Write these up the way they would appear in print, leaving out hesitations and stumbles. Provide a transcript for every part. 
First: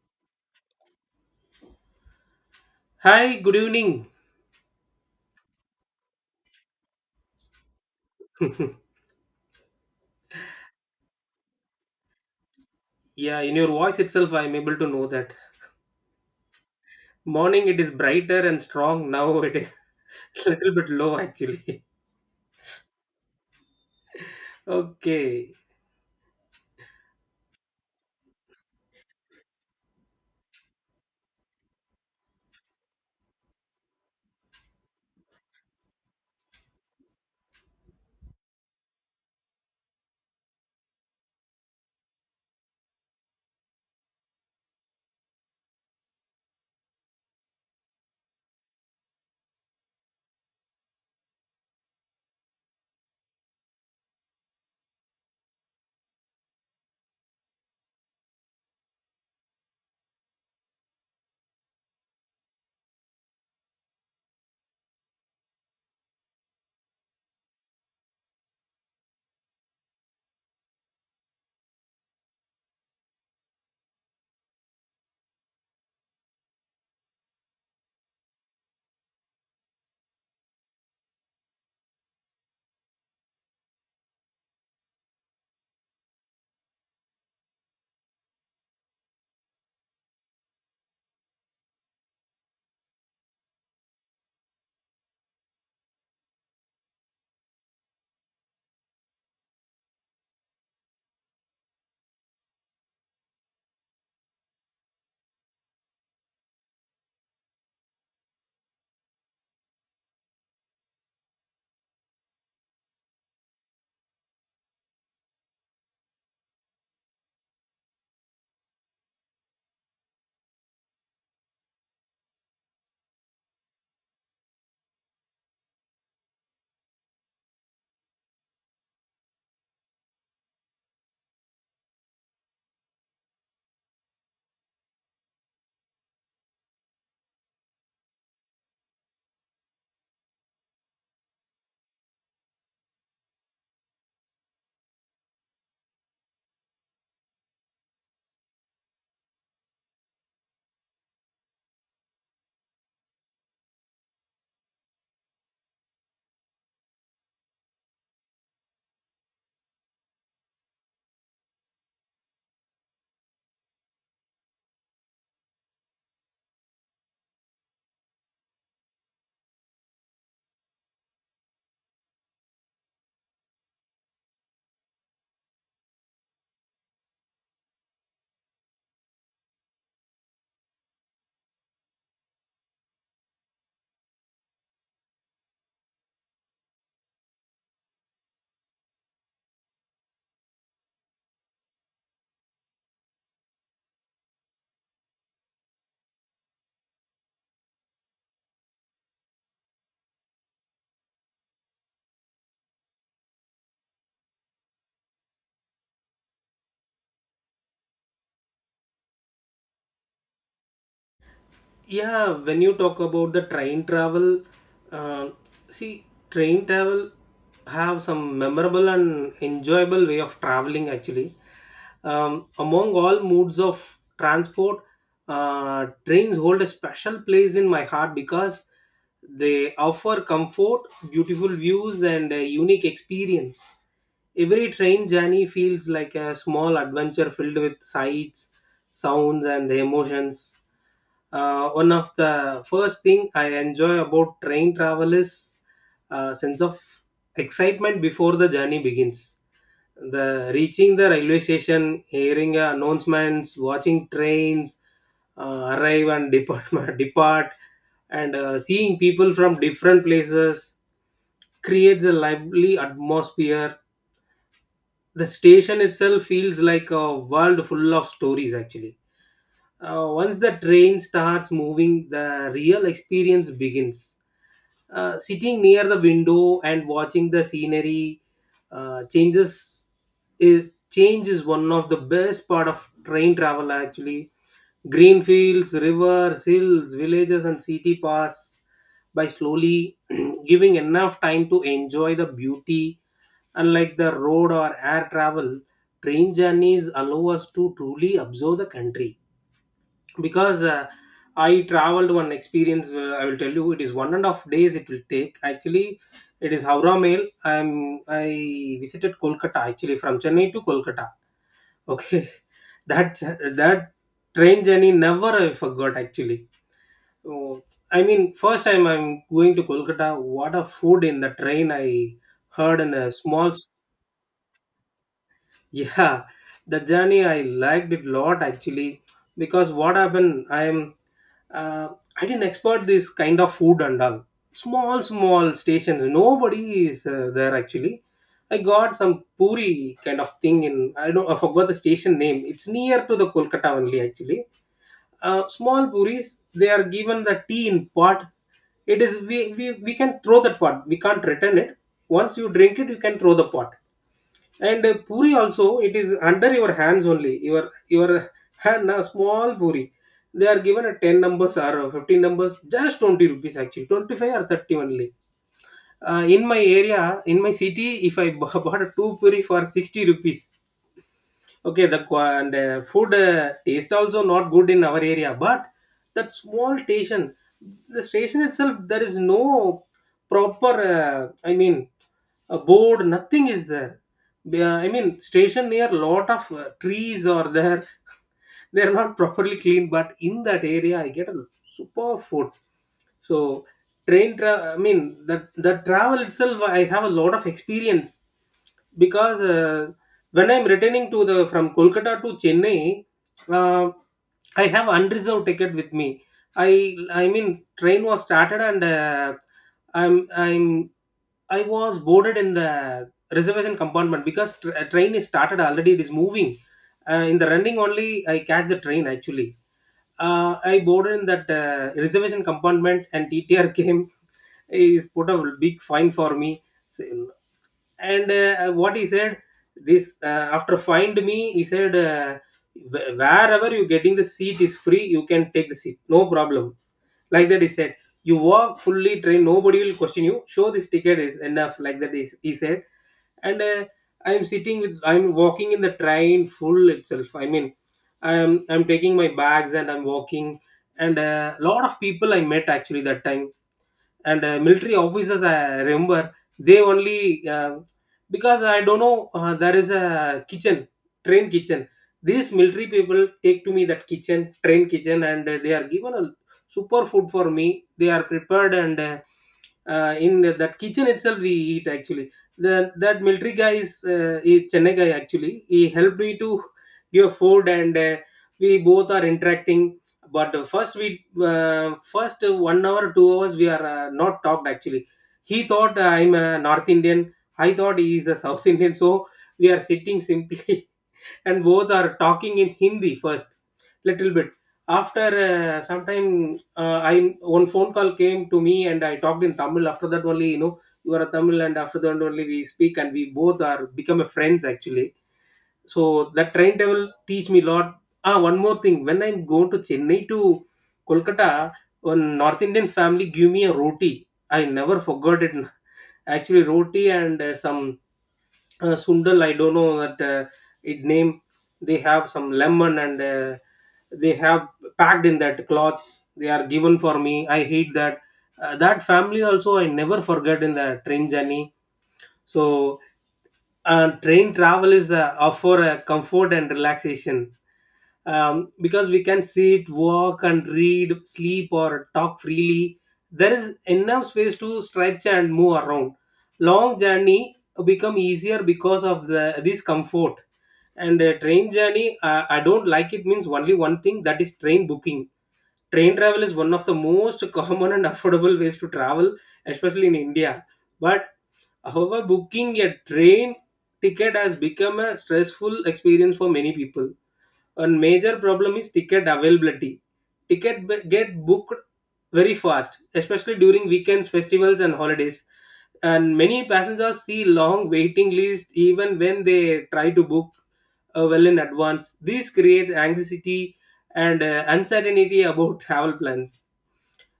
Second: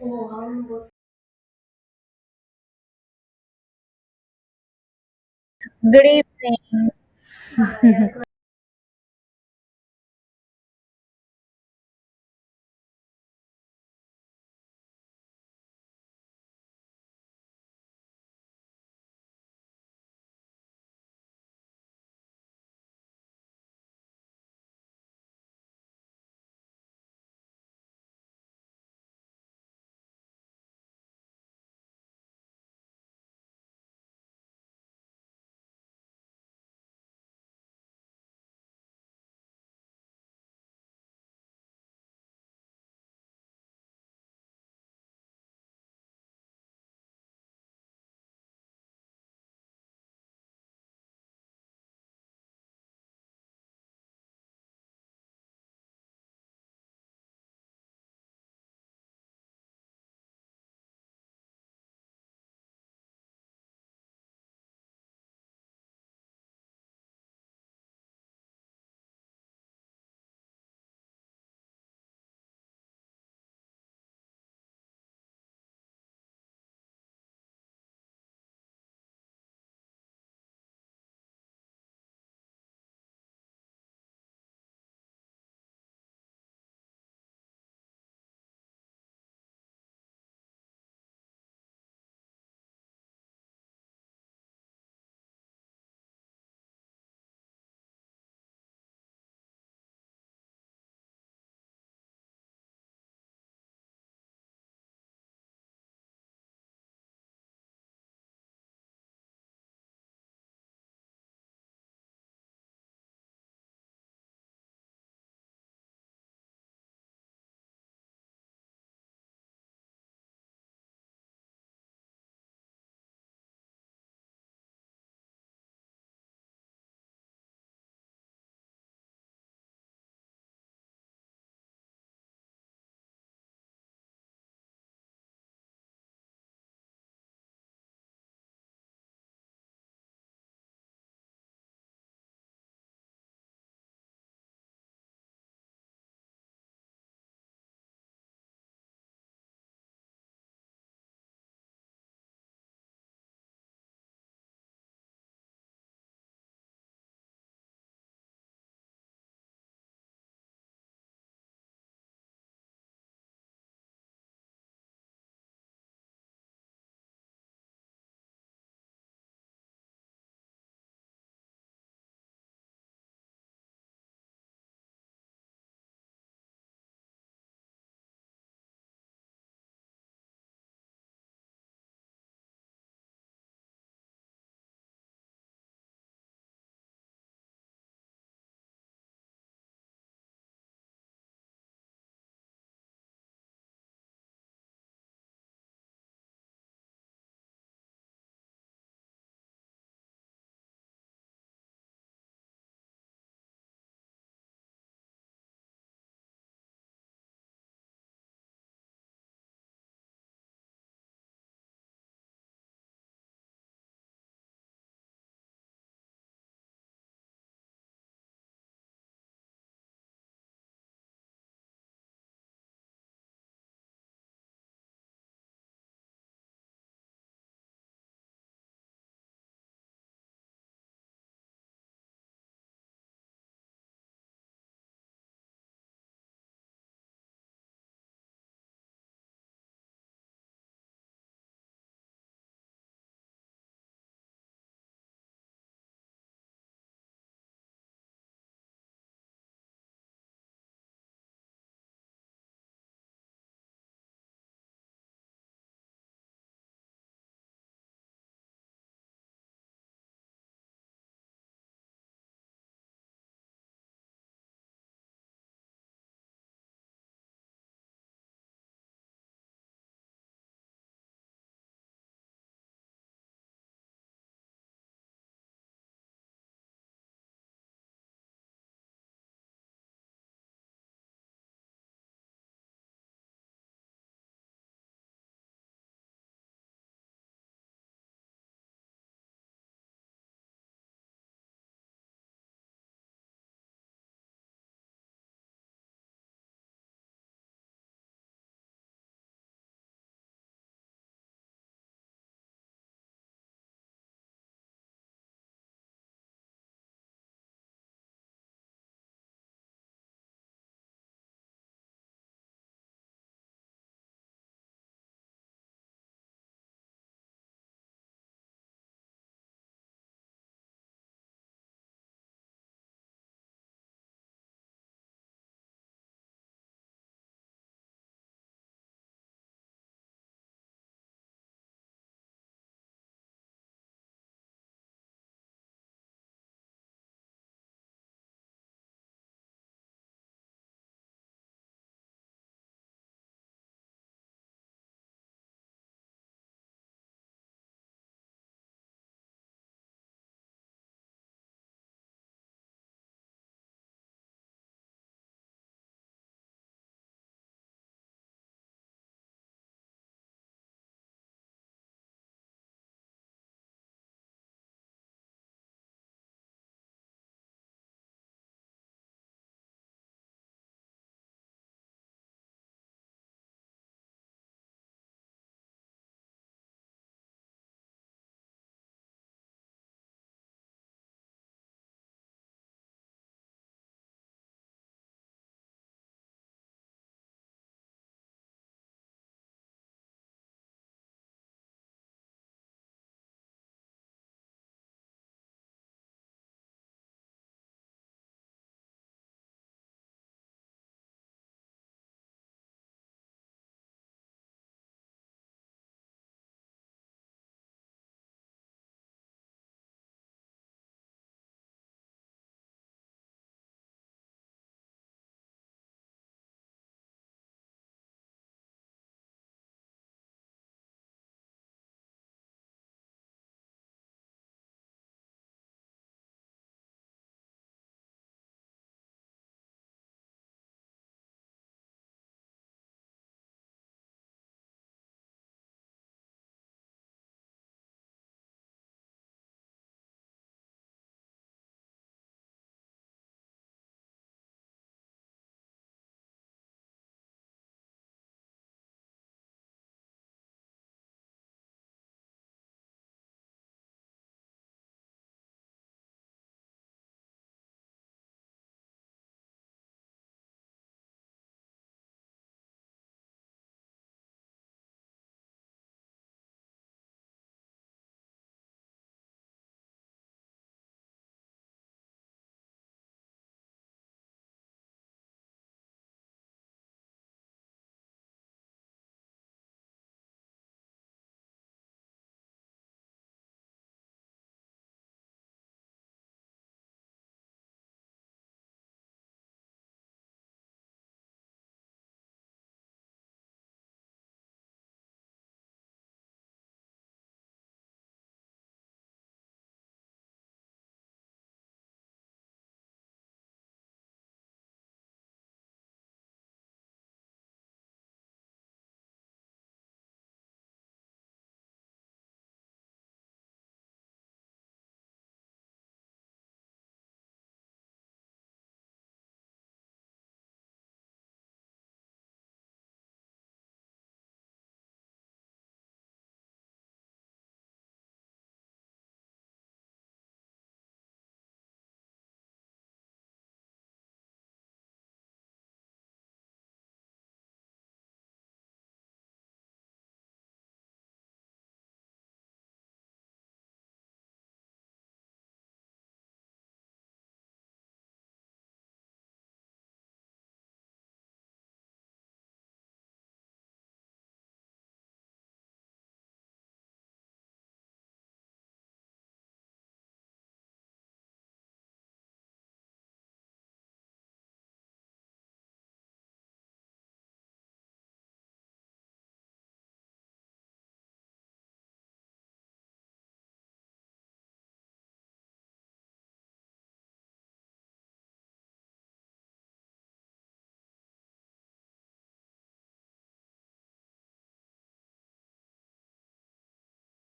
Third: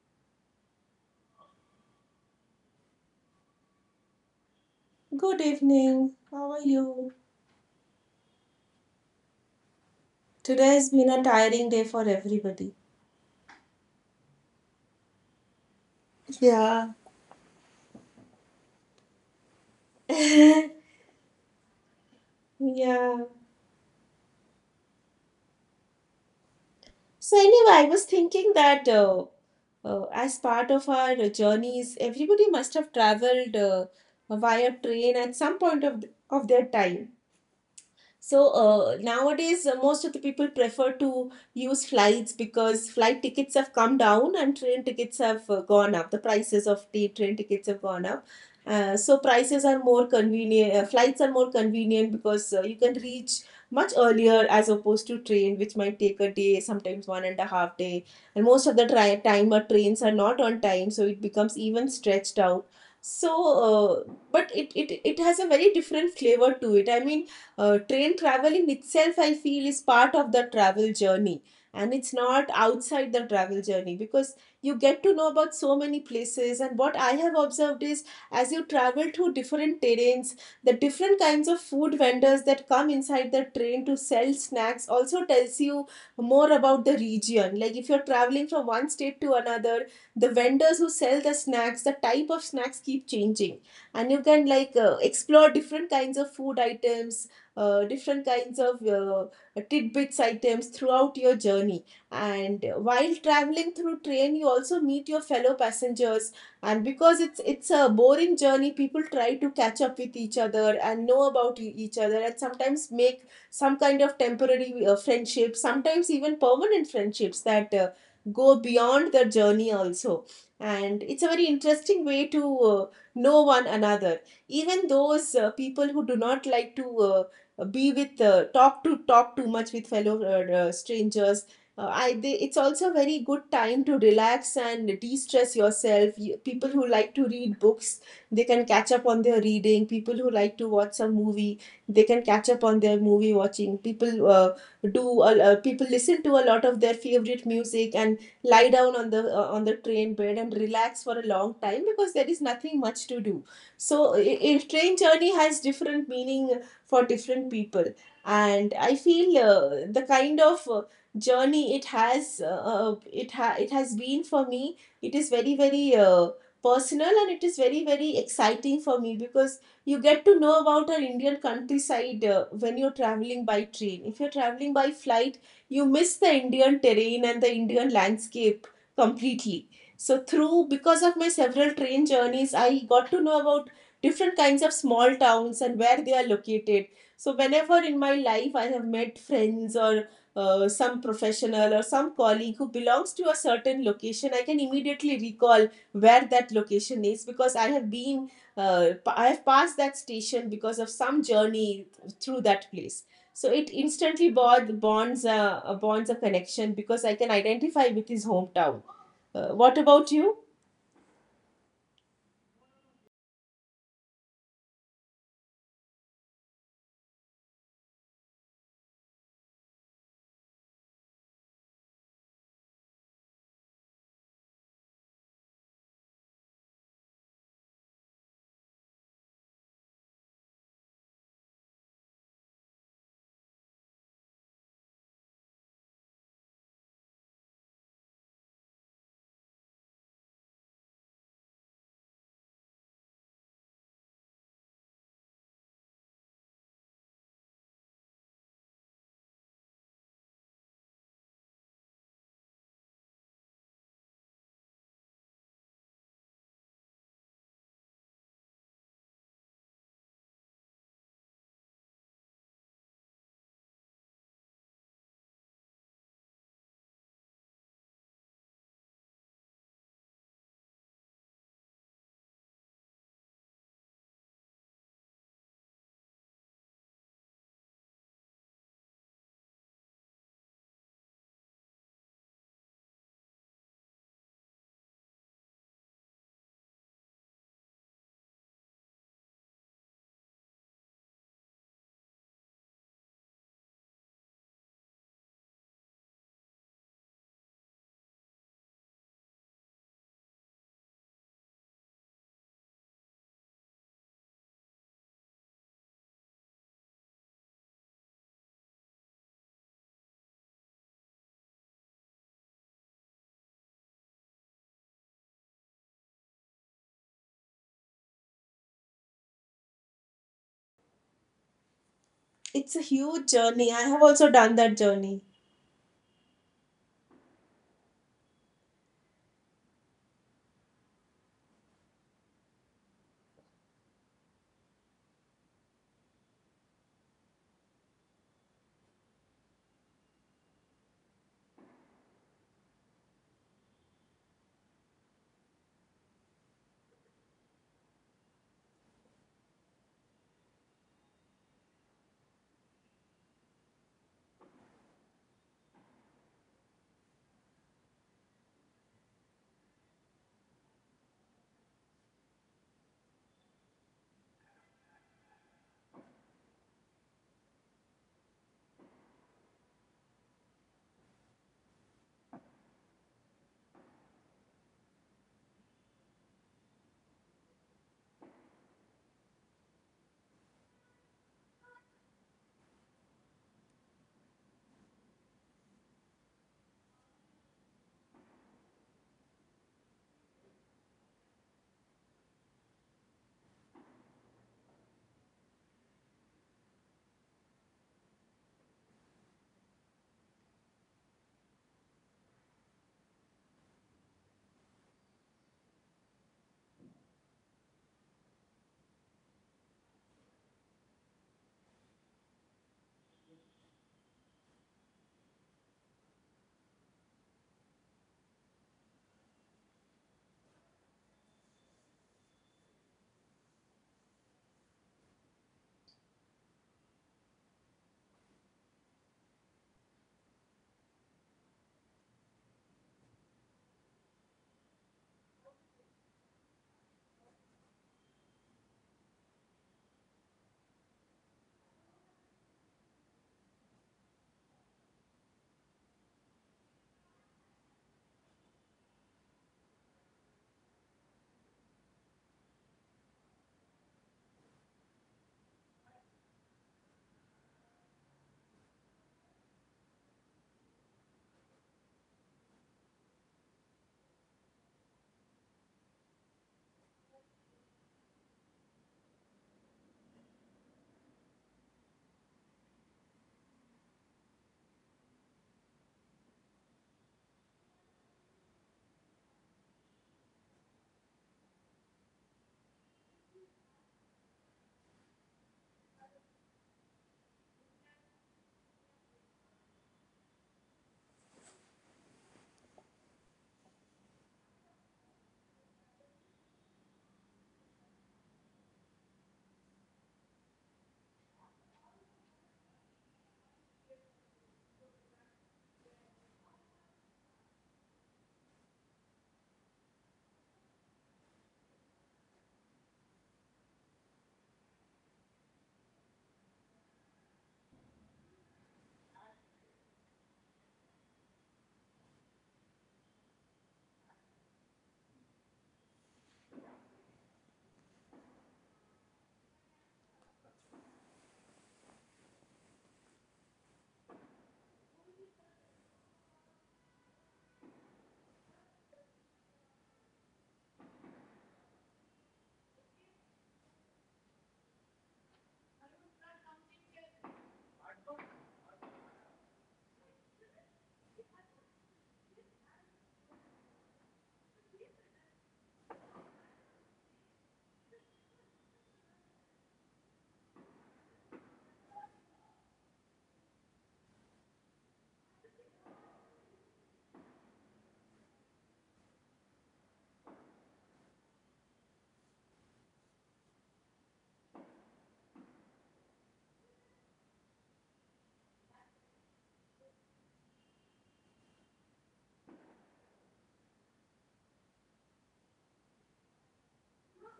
Good Hi, good evening. Good evening. How are evening. you? Today has been a tiring day for everybody. Yeah, in your voice itself, I am able to know that. Yeah. Morning, it is brighter and strong. Now it is a little bit low, actually. Yeah. Okay. So anyway, I was thinking that as part of our journeys, everybody must have traveled via train at some point of their time. So nowadays, most of the people prefer to use flights because flight tickets have come down and train tickets have gone up. The prices of the train tickets have gone up. So prices are more convenient. Flights are more convenient because you can reach much earlier as opposed to train, which might take a day, sometimes 1.5 day. And most of the time, our trains are not on time, so it becomes even stretched out. So, but it has a very different flavor to it. I mean train traveling itself I feel is part of the travel journey, and it's not outside the travel journey because you get to know about so many places. And what I have observed is, as you travel through different terrains, the different kinds of food vendors that come inside the train to sell snacks also tells you more about the region. Like if you're traveling from one state to another, the vendors who sell the snacks, the type of snacks keep changing, and you can, like, explore different kinds of food items, different kinds of tidbits items throughout your journey. And while traveling through train, you also meet your fellow passengers. And because it's a boring journey, people try to catch up with each other and know about each other, and sometimes make some kind of temporary friendships, sometimes even permanent friendships that go beyond the journey also. And it's a very interesting way to know one another. Even those people who do not like to be with talk to talk too much with fellow strangers, it's also a very good time to relax and de-stress yourself. You, people who like to read books, they can catch up on their reading. People who like to watch a movie, they can catch up on their movie watching. People listen to a lot of their favorite music and lie down on the train bed and relax for a long time because there is nothing much to do. So a train journey has different meaning for different people, and I feel the kind of journey it it has been for me, it is very personal, and it is very very exciting for me, because you get to know about our Indian countryside when you're traveling by train. If you're traveling by flight, you miss the Indian terrain and the Indian landscape completely. So through because of my several train journeys, I got to know about different kinds of small towns and where they are located. So, whenever in my life I have met friends or some professional or some colleague who belongs to a certain location, I can immediately recall where that location is, because I have been, I have passed that station because of some journey through that place. So it instantly bonds bonds a connection because I can identify with his hometown. What about you? Yeah, when you talk about the train travel, uh, see, train travel have some memorable and enjoyable way of traveling, actually. Among all modes of transport, trains hold a special place in my heart because they offer comfort, beautiful views, and a unique experience. Every train journey feels like a small adventure filled with sights, sounds, and emotions. One of the first thing I enjoy about train travel is a sense of excitement before the journey begins, the reaching the railway station, hearing announcements, watching trains arrive and depart, depart and seeing people from different places creates a lively atmosphere. The station itself feels like a world full of stories, actually. Uh, once the train starts moving, the real experience begins. Sitting near the window and watching the scenery changes is change is one of the best part of train travel, actually. Green fields, rivers, hills, villages, and city pass by slowly, giving enough time to enjoy the beauty. Unlike the road or air travel, train journeys allow us to truly observe the country. Because I traveled one experience, I will tell you, it is 1.5 days it will take, actually. It is Howrah Mail. I visited Kolkata, actually, from Chennai to Kolkata. Okay. that that train journey never I forgot, actually. Oh, I mean, first time I'm going to Kolkata. What a food in the train! I It's heard a in a huge small. journey. I have also done that journey. Yeah, the journey I liked it a lot, actually, because what happened, uh, I didn't expect this kind of food and all. Small small stations, nobody is there, actually. I got some puri kind of thing in, I don't, I forgot the station name, it's near to the Kolkata only, actually. Uh, small puris, they are given, the tea in pot, it is we can throw that pot, we can't return it. Once you drink it, you can throw the pot. And puri also, it is under your hands only. Your hand, a small puri. They are given a 10 numbers or 15 numbers, just 20 rupees actually, 25 or 30 only. In my area, in my city, if I bought a two puri for 60 rupees. Okay, the and food taste also not good in our area, but that small station, the station itself, there is no proper. I mean, a board, nothing is there. I mean, station near lot of trees are there. They're not properly cleaned, but in that area I get a super food. So I mean, the the travel itself, I have a lot of experience. Because when I'm returning to the from Kolkata to Chennai, uh, I have unreserved ticket with me. I mean train was started, and I'm I was boarded in the reservation compartment because a train is started already, it is moving. Uh, in the running only I catch the train, actually. Uh, I boarded in that reservation compartment and TTR came, is put a big fine for me. So, and what he said, this, after find me he said, Wherever you getting the seat is free, you can take the seat, no problem," like that he said. "You walk fully trained, nobody will question you, show this ticket is enough," like that is he said. And I'm sitting with I'm walking in the train full itself, I mean, I'm taking my bags and I'm walking. And a lot of people I met, actually, that time. And military officers I remember, they only. uh, because I don't know, there is a kitchen, train kitchen. These military people take to me that kitchen, train kitchen, and they are given a super food for me. They are prepared, and in that kitchen itself we eat, actually. That military guy is Chennai guy, actually. He helped me to give food, and we both are interacting. But first we, first 1 hour 2 hours we are not talked, actually. He thought I'm a North Indian, I thought he is a South Indian. So we are sitting simply, and both are talking in Hindi first, little bit. After some I, one phone call came to me and I talked in Tamil. After that only, you know, you are a Tamil, and after that only we speak and we both are become a friends, actually. So that train travel teach me lot. Ah, one more thing. When I'm going to Chennai to Kolkata, one North Indian family give me a roti. I never forgot it. Actually, roti and some sundal, I don't know that it name, they have some lemon, and they have packed in that cloths, they are given for me, I hate that. Uh, that family also I never forget in the train journey. So train travel is offer a comfort and relaxation. Um, because we can sit, walk, and read, sleep, or talk freely. There is enough space to stretch and move around. Long journey become easier because of the this comfort. And train journey, I don't like it means only one thing, that is train booking. Train travel is one of the most common and affordable ways to travel, especially in India. But However, booking a train ticket has become a stressful experience for many people. A major problem is ticket availability. Get booked very fast, especially during weekends, festivals, and holidays. And many passengers see long waiting lists even when they try to book well in advance. These create anxiety and uncertainty about travel plans.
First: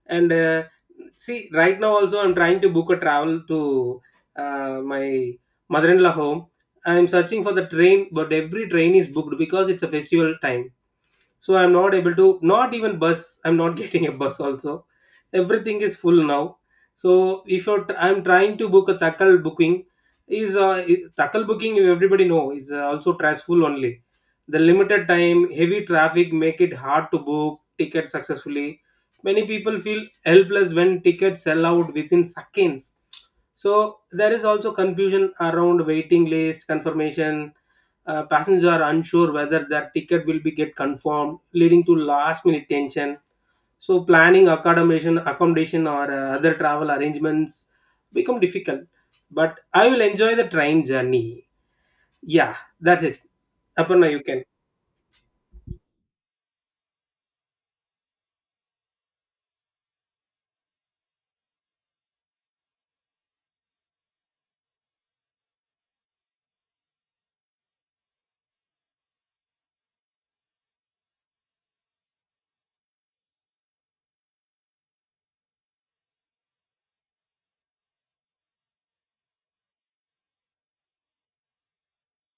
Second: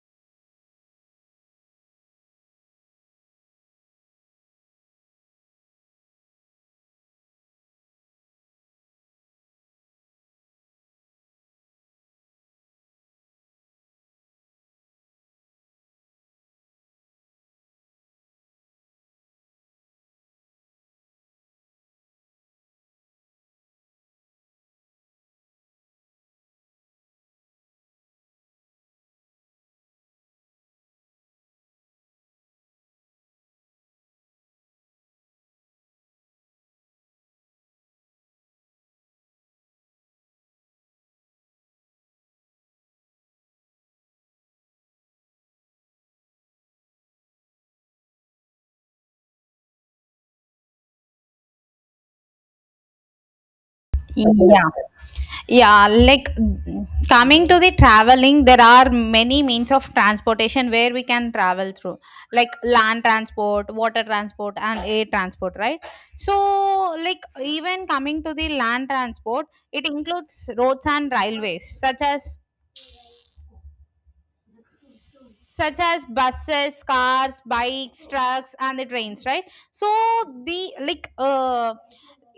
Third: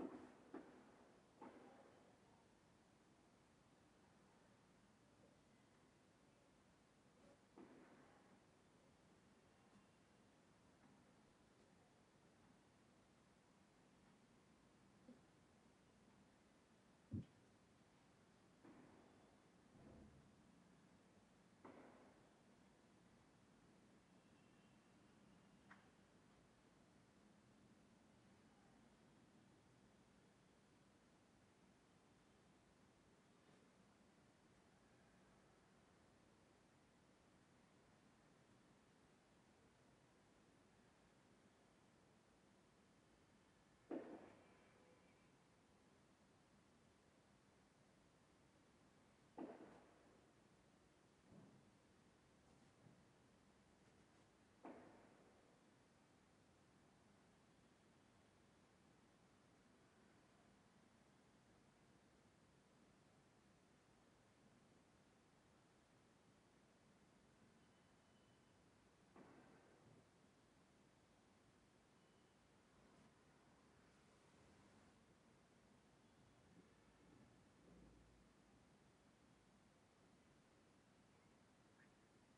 And see, right now also I'm trying to book a travel to my mother-in-law home. I'm searching for the train, but every train is booked because it's a festival time. So I'm not able to. Not even bus, I'm not getting a bus also, everything is full now. So if you're I'm trying to book a tackle booking is tackle booking, you everybody know, is also stressful only. The limited time, heavy traffic make it hard to book tickets successfully. Many people feel helpless when tickets sell out within seconds. So there is also confusion around waiting list confirmation. Passengers are unsure whether their ticket will be get confirmed, leading to last minute tension. So planning accommodation or other travel arrangements become difficult. But I will enjoy the train journey. Yeah, that's it. Aparna, you can. Yeah. Yeah. Like coming to the traveling, there are many means of transportation where we can travel through, like land transport, water transport, and air transport, right? So, like, even coming to the land transport, it includes roads and railways, such as buses, cars, bikes, trucks, and the trains, right? So the like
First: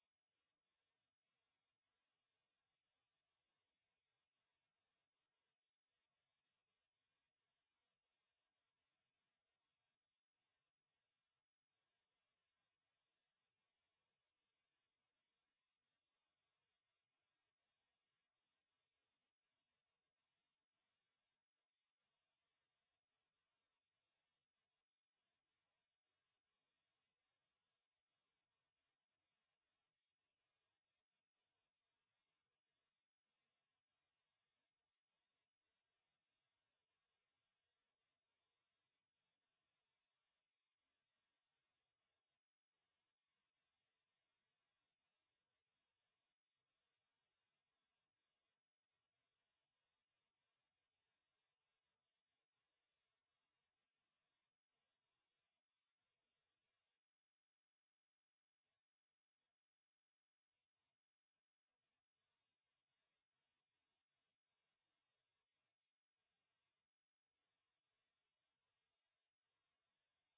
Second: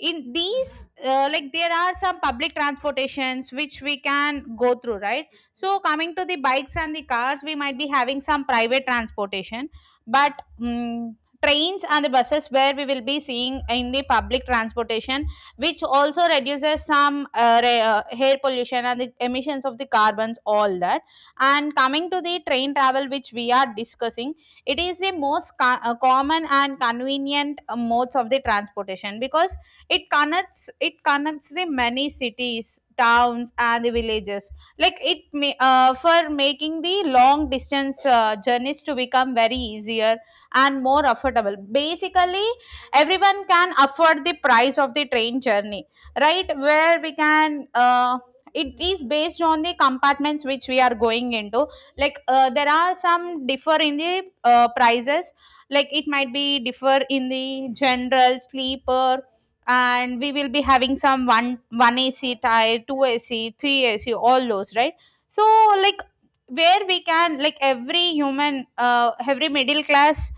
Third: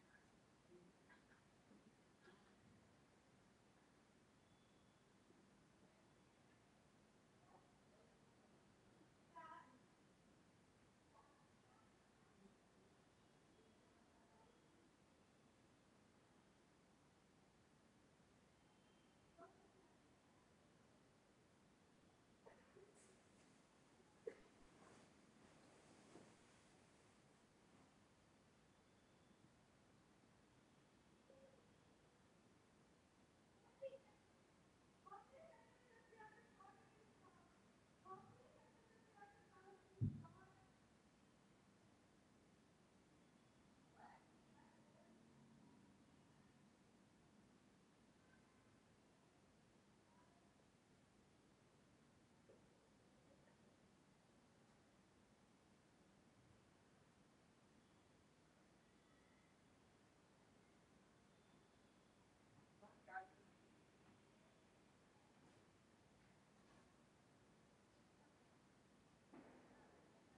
in these like, there are some public transportations which we can go through, right? So coming to the bikes and the cars, we might be having some private transportation, but trains and the buses, where we will be seeing in the public transportation, which also reduces some air pollution and the emissions of the carbons, all that. And coming to the train travel, which we are discussing, it is the most common and convenient modes of the transportation because it connects the many cities, towns, and the villages. Like it may, for making the long distance journeys to become very easier and more affordable. Basically, everyone can afford the price of the train journey, right? Where we can, it is based on the compartments which we are going into. Like there are some differ in the prices, like it might be differ in the general sleeper, and we will be having some one ac tire, two ac, three ac, all those, right? So like, where we can, like every human, every middle class,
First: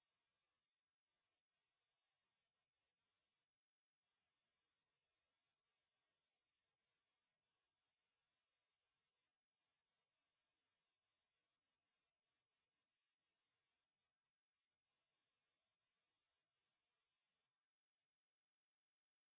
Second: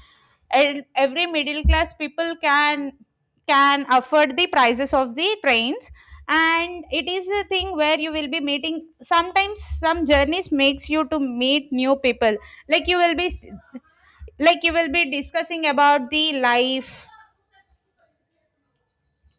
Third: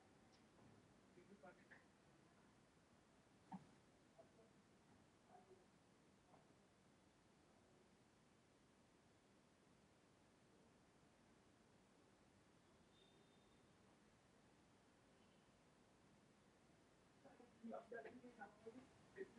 and every middle class people can afford the prices of the trains. And it is a thing where you will be meeting sometimes, some journeys makes you to meet new people. like you will be you will be discussing about the life,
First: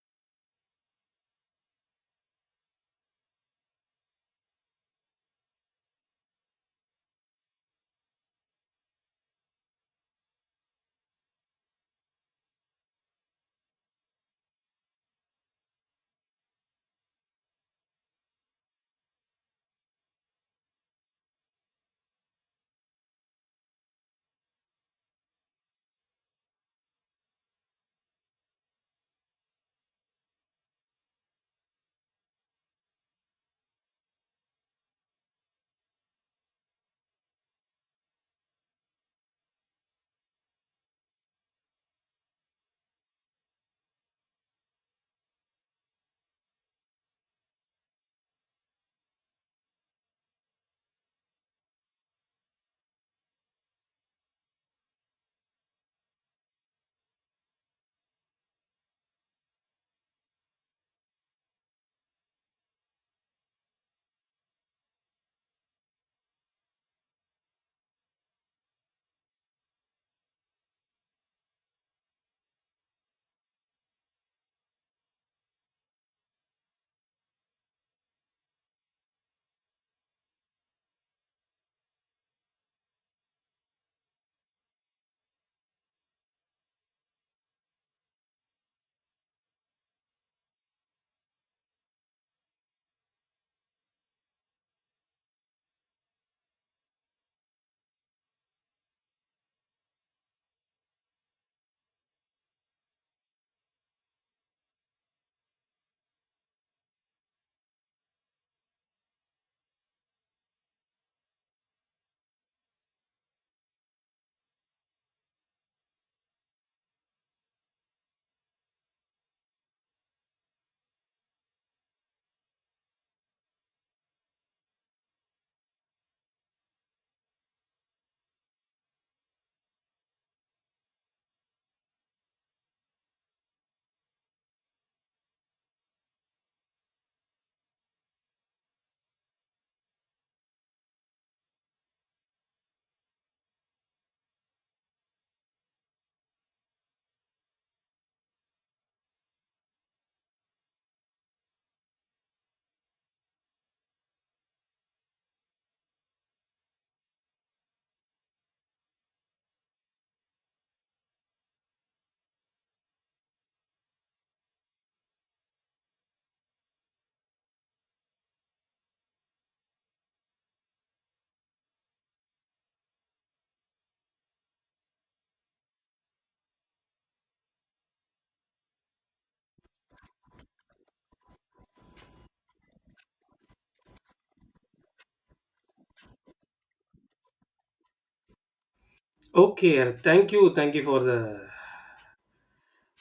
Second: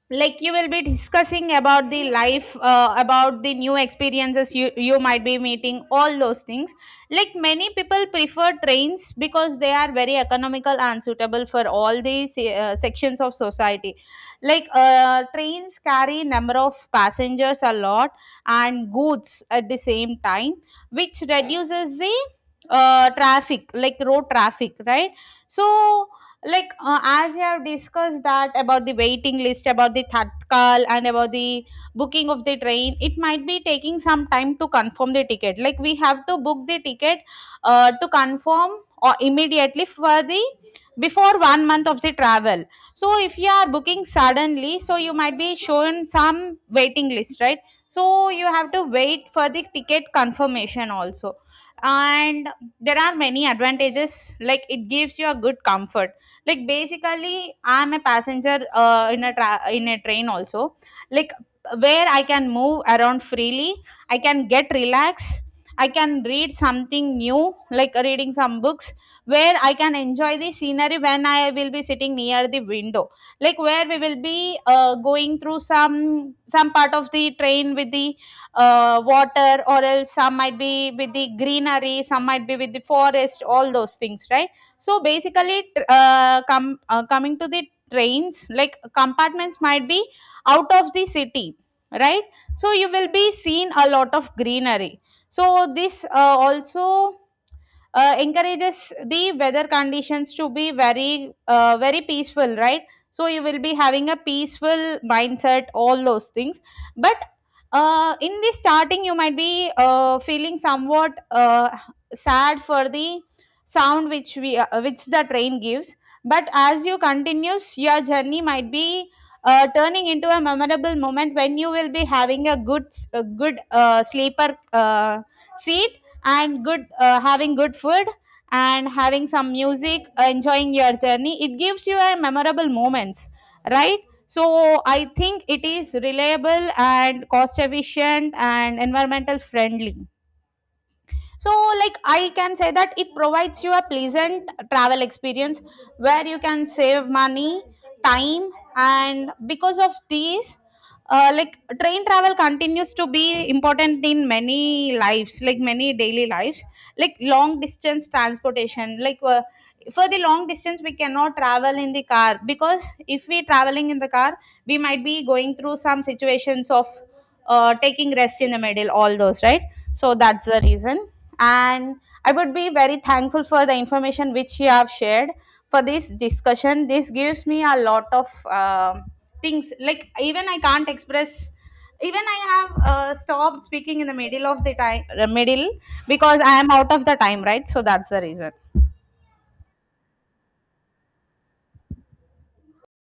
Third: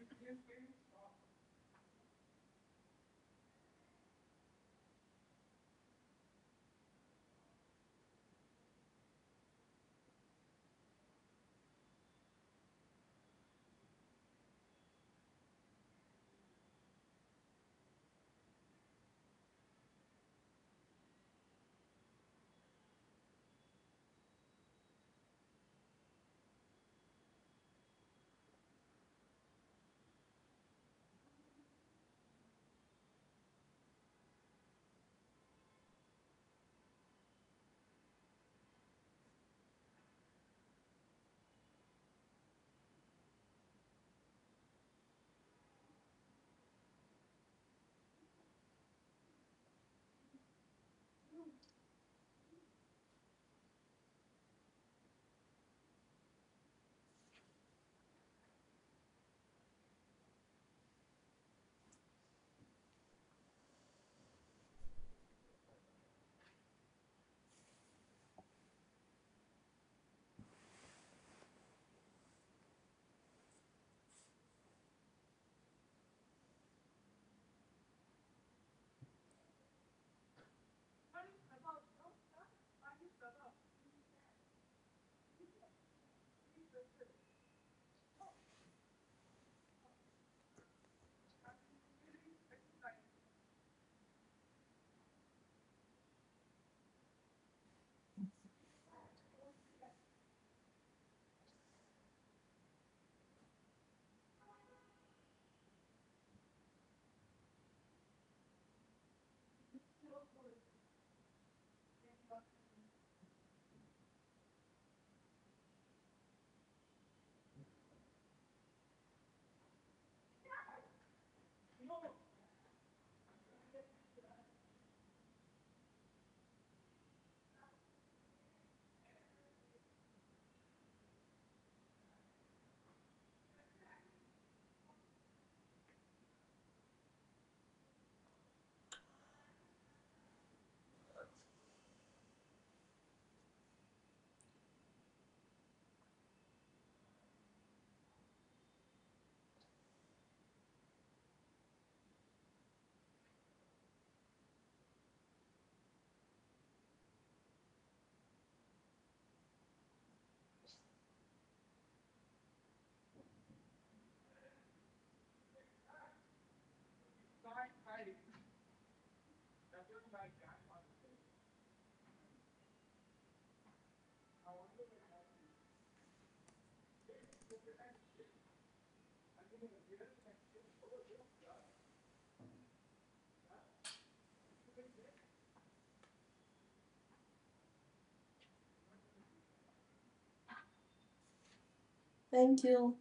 like you will be discussing about the life about the new experiences, you might be meeting all those things. Like many people prefer trains because they are very economical and suitable for all these sections of society. Like trains carry number of passengers a lot and goods at the same time, which reduces the traffic, like road traffic, right? So like, as we have discussed that about the waiting list, about the tatkal, and about the booking of the train, it might be taking some time to confirm the ticket. Like we have to book the ticket to confirm, or immediately for the before 1 month of the travel. So if you are booking suddenly, so you might be shown some waiting list, right? So you have to wait for the ticket confirmation also. And there are many advantages, like it gives you a good comfort. Like basically, I'm a passenger in a in a train also, like where I can move around freely, I can get relaxed, I can read something new, like reading some books, where I can enjoy the scenery when I will be sitting near the window. Like where we will be, going through some part of the train with the water, or else some might be with the greenery, some might be with the forest, all those things, right? So basically, coming to the trains, like compartments might be out of the city, right? So you will be seen a lot of greenery. So this, also encourages the weather conditions to be very, very peaceful, right? So you will be having a peaceful mindset, all those things. But in the starting, you might be feeling somewhat sad for the sound which we which the train gives. But as you continues, your journey might be turning into a memorable moment when you will be having a good, a good sleeper seat, and good having good food, and having some music, enjoying your journey, it gives you a memorable moments, right? So I think it is reliable and cost efficient and environmental friendly. So, like I can say that it provides you a pleasant travel experience where you can save money, time, and because of these, like train travel continues to be important in many lives, like many daily lives, like long distance transportation. Like for the long distance, we cannot travel in the car, because if we traveling in the car, we might be going through some situations of taking rest in the middle, all those, right? So that's the reason. And I would be very thankful for the information which you have shared for this discussion. This gives me a lot of um things, like even I can't express. Even I have stopped speaking in the middle of the time, middle, because I am out of the time, right? So that's the reason. Okay, thank you for the Thank you.